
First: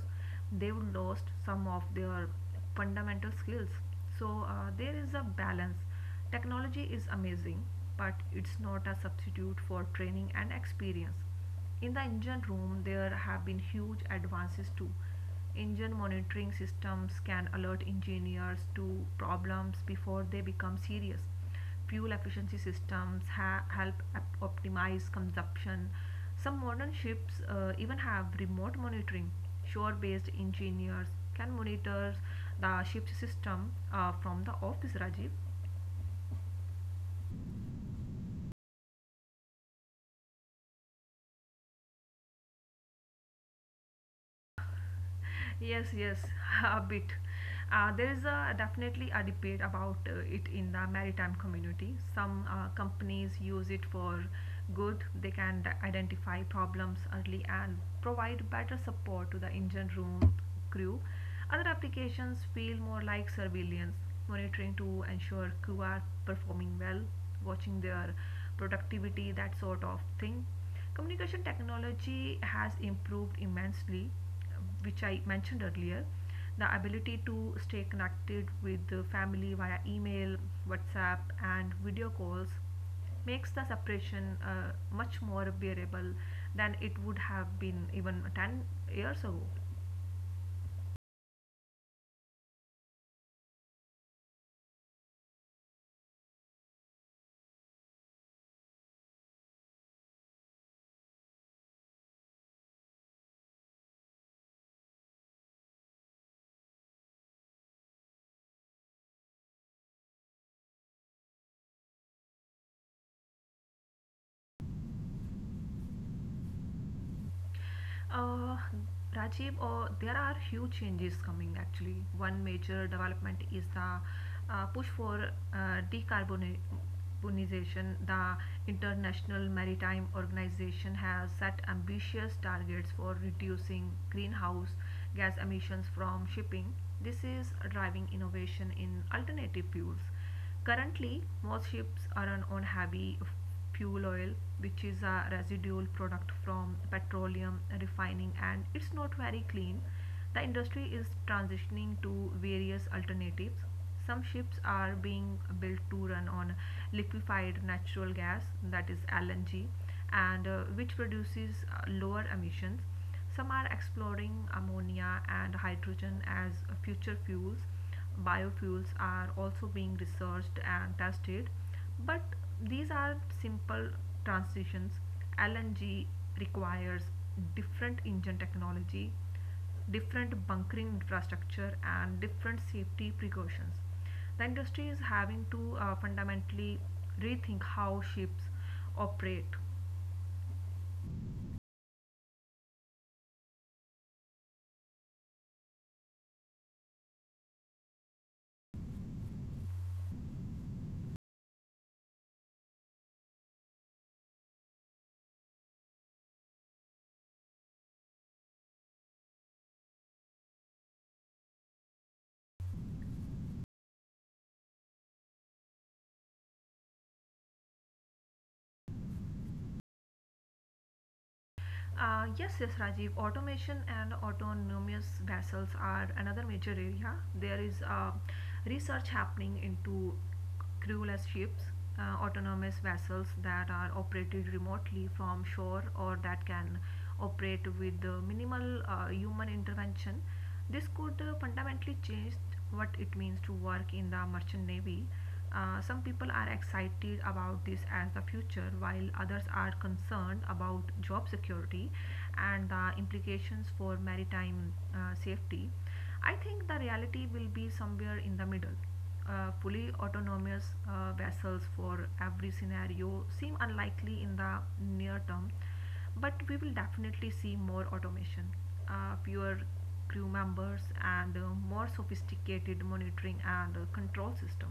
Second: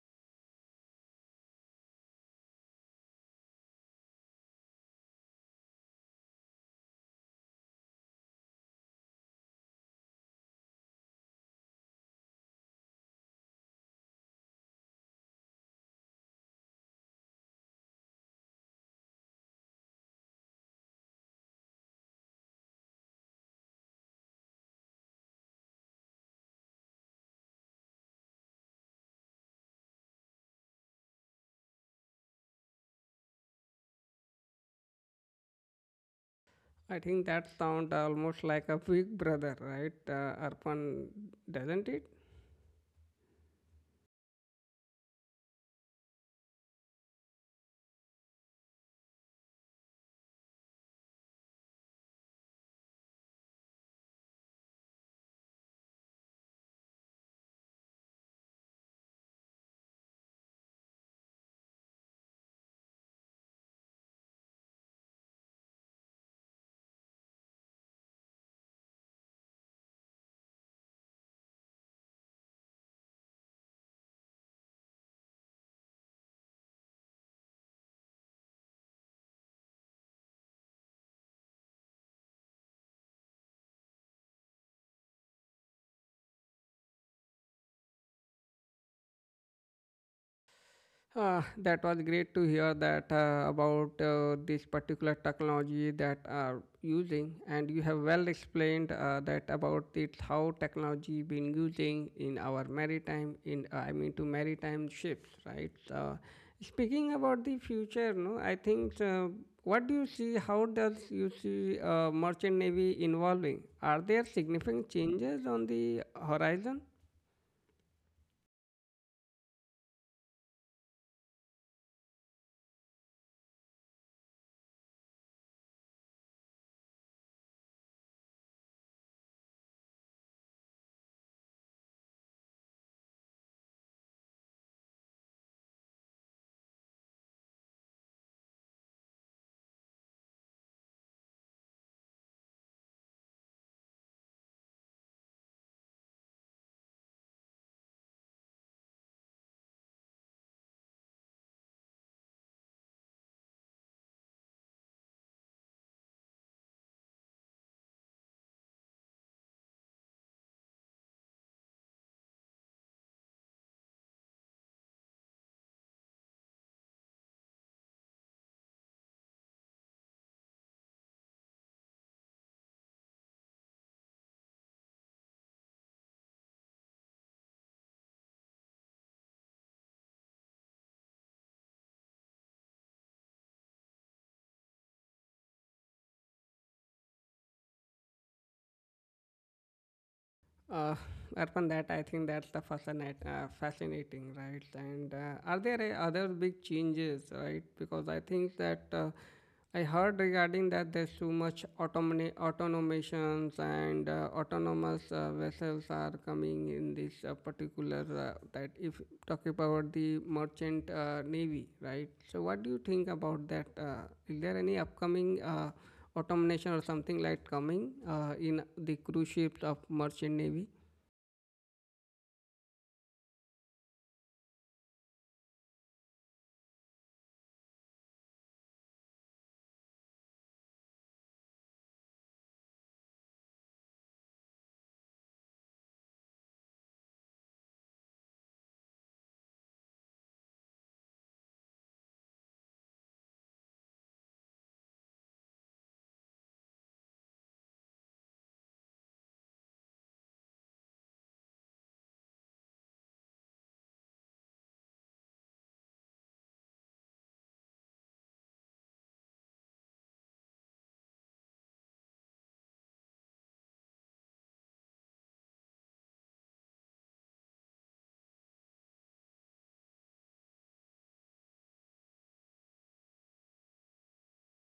[SPEAKER 2] they lost some of their fundamental skills. So there is a balance. Technology is amazing, but it's not a substitute for training and experience. In the engine room, there have been huge advances too. Engine monitoring systems can alert engineers to problems before they become serious. Fuel efficiency systems help optimize consumption. Some modern ships even have remote monitoring. Shore based engineers can monitor the ship's system from the office, Rajiv.
[SPEAKER 1] I think that sound almost like a big brother, right? Arpan, doesn't it?
[SPEAKER 2] Yes, yes, a bit. There is a definitely a debate about it in the maritime community. Some companies use it for good. They can identify problems early and provide better support to the engine room crew. Other applications feel more like surveillance, monitoring to ensure crew are performing well, watching their productivity, that sort of thing. Communication technology has improved immensely, which I mentioned earlier. The ability to stay connected with the family via email, WhatsApp, and video calls makes the separation much more bearable than it would have been even 10 years ago.
[SPEAKER 1] That was great to hear that about this particular technology that are using, and you have well explained that about it how technology been using in our maritime in I mean to maritime ships, right? Speaking about the future, no, I think what do you see? How does you see merchant navy evolving? Are there significant changes on the horizon?
[SPEAKER 2] Uh, Rajiv, there are huge changes coming actually. One major development is the push for decarbonization. The International Maritime Organization has set ambitious targets for reducing greenhouse gas emissions from shipping. This is driving innovation in alternative fuels. Currently, most ships are on heavy fuel oil, which is a residual product from petroleum refining, and it's not very clean. The industry is transitioning to various alternatives. Some ships are being built to run on liquefied natural gas, that is LNG, and which produces lower emissions. Some are exploring ammonia and hydrogen as future fuels. Biofuels are also being researched and tested, but these are simple transitions. LNG requires different engine technology, different bunkering infrastructure, and different safety precautions. The industry is having to fundamentally rethink how ships operate.
[SPEAKER 1] Uh, Upon that, I think that's the fascinating, right? And are there other big changes, right? Because I think that I heard regarding that there's too much automations and autonomous vessels are coming in this particular that if talking about the merchant navy, right? So what do you think about that? Is there any upcoming automation or something like coming in the cruise ships of merchant navy.
[SPEAKER 2] Yes, yes, Rajiv. Automation and autonomous vessels are another major area. There is research happening into crewless ships, autonomous vessels that are operated remotely from shore or that can operate with minimal human intervention. This could fundamentally change what it means to work in the merchant navy. Some people are excited about this as the future, while others are concerned about job security and the implications for maritime safety. I think the reality will be somewhere in the middle. Fully autonomous vessels for every scenario seem unlikely in the near term, but we will definitely see more automation, fewer crew members, and more sophisticated monitoring and control system.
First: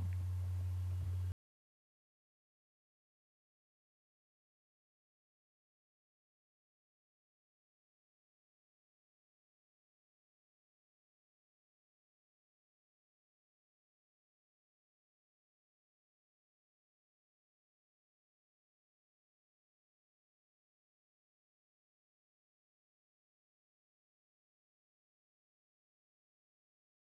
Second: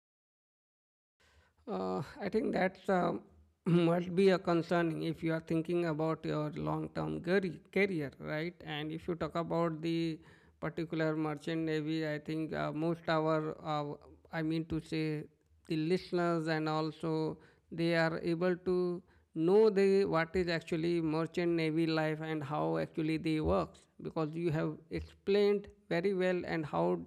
[SPEAKER 1] I think that's must be a concern if you are thinking about your long-term career, right? And if you talk about the particular merchant navy, I think most our, I mean to say, the listeners and also they are able to know the what is actually merchant navy life and how actually they works because you have explained very well and how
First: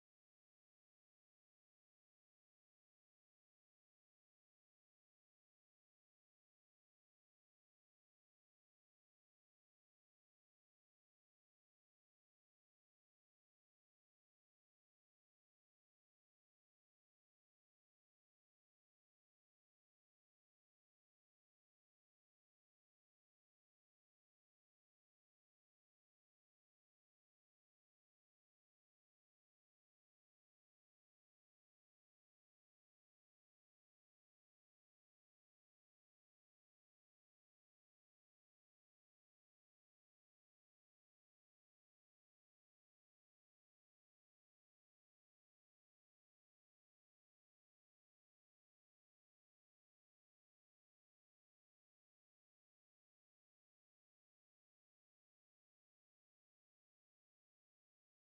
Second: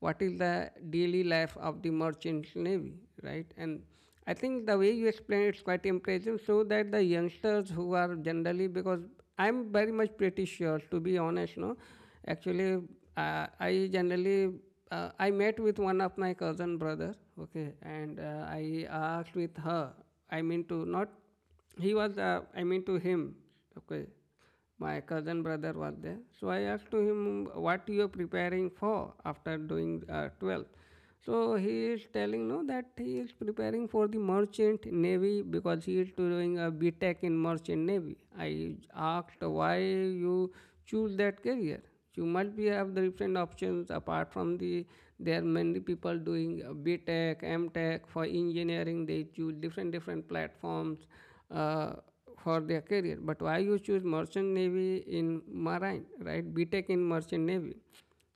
[SPEAKER 1] what is the daily life of the merchant navy, right? And I think the way you explain it's quite impressive. So that the youngsters who are generally because I'm very much pretty sure to be honest, no. Actually, I generally I met with one of my cousin brother, okay, and I asked with her. I mean to not he was I mean to him, okay. My cousin brother was there. So I asked to him, "What you are preparing for after doing 12th?" So he is telling no that he is preparing for the merchant navy because he is doing a B Tech in merchant navy. I asked why you choose that career. You must be have the different options apart from the there are many people doing B Tech, M Tech for engineering. They choose different different platforms. Uh, for their career. But why you choose merchant navy in marine, right? BTEC in merchant navy.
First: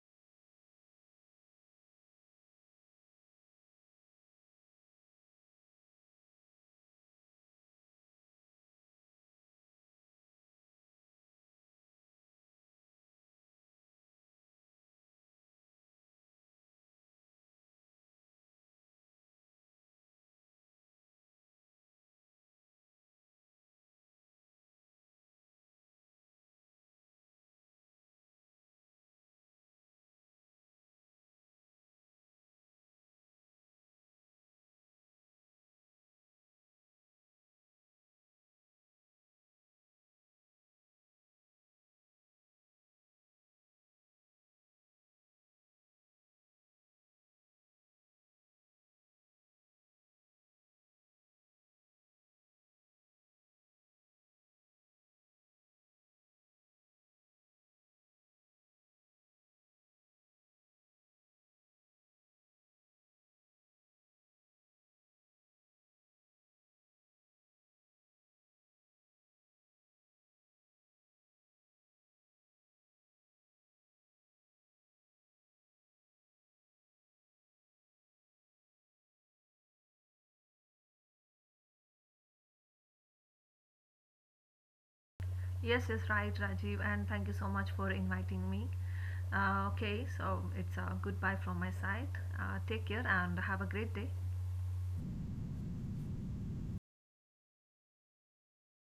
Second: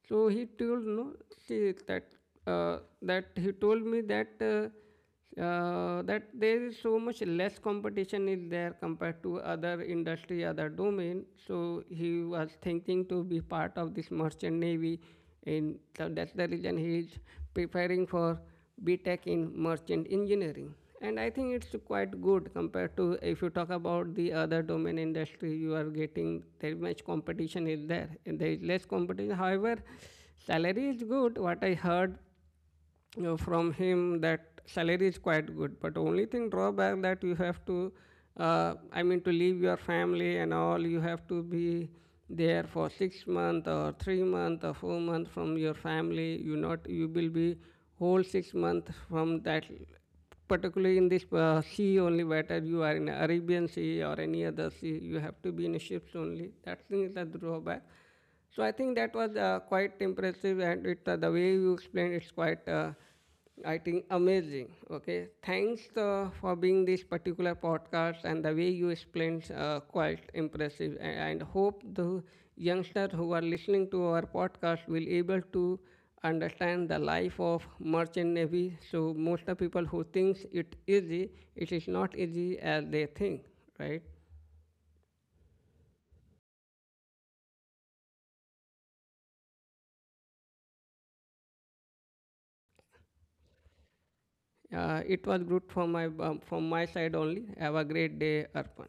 [SPEAKER 1] So he told no that that he told me that that there is so much less competition is there compared to other industry, other domain. So he was thinking to be part of this merchant navy, and so that's the reason he is preparing for BTech in merchant engineering. And I think it's quite good compared to if you talk about the other domain industry, you are getting very much competition is there, and there is less competition. However, salary is good. What I heard you know, from him that salary is quite good but only thing drawback that you have to I mean to leave your family and all you have to be there for 6 months or 3 months or 4 months from your family you not you will be whole 6 months from that particularly in this sea only whether you are in Arabian Sea or any other sea you have to be in ships only that thing is a drawback. So I think that was quite impressive, and it the way you explained it's quite. I think amazing. Okay, thanks for being this particular podcast and the way you explained quite impressive. And hope the youngsters who are listening to our podcast will able to understand the life of merchant navy. So most of people who thinks it easy, it is not easy as they think, right?
[SPEAKER 2] Yes, yes, right, Rajiv, and thank you so much for inviting me. Okay, so it's a goodbye from my side. Take care and have a great day.
[SPEAKER 1] It was good from my side only. Have a great day, Arpan.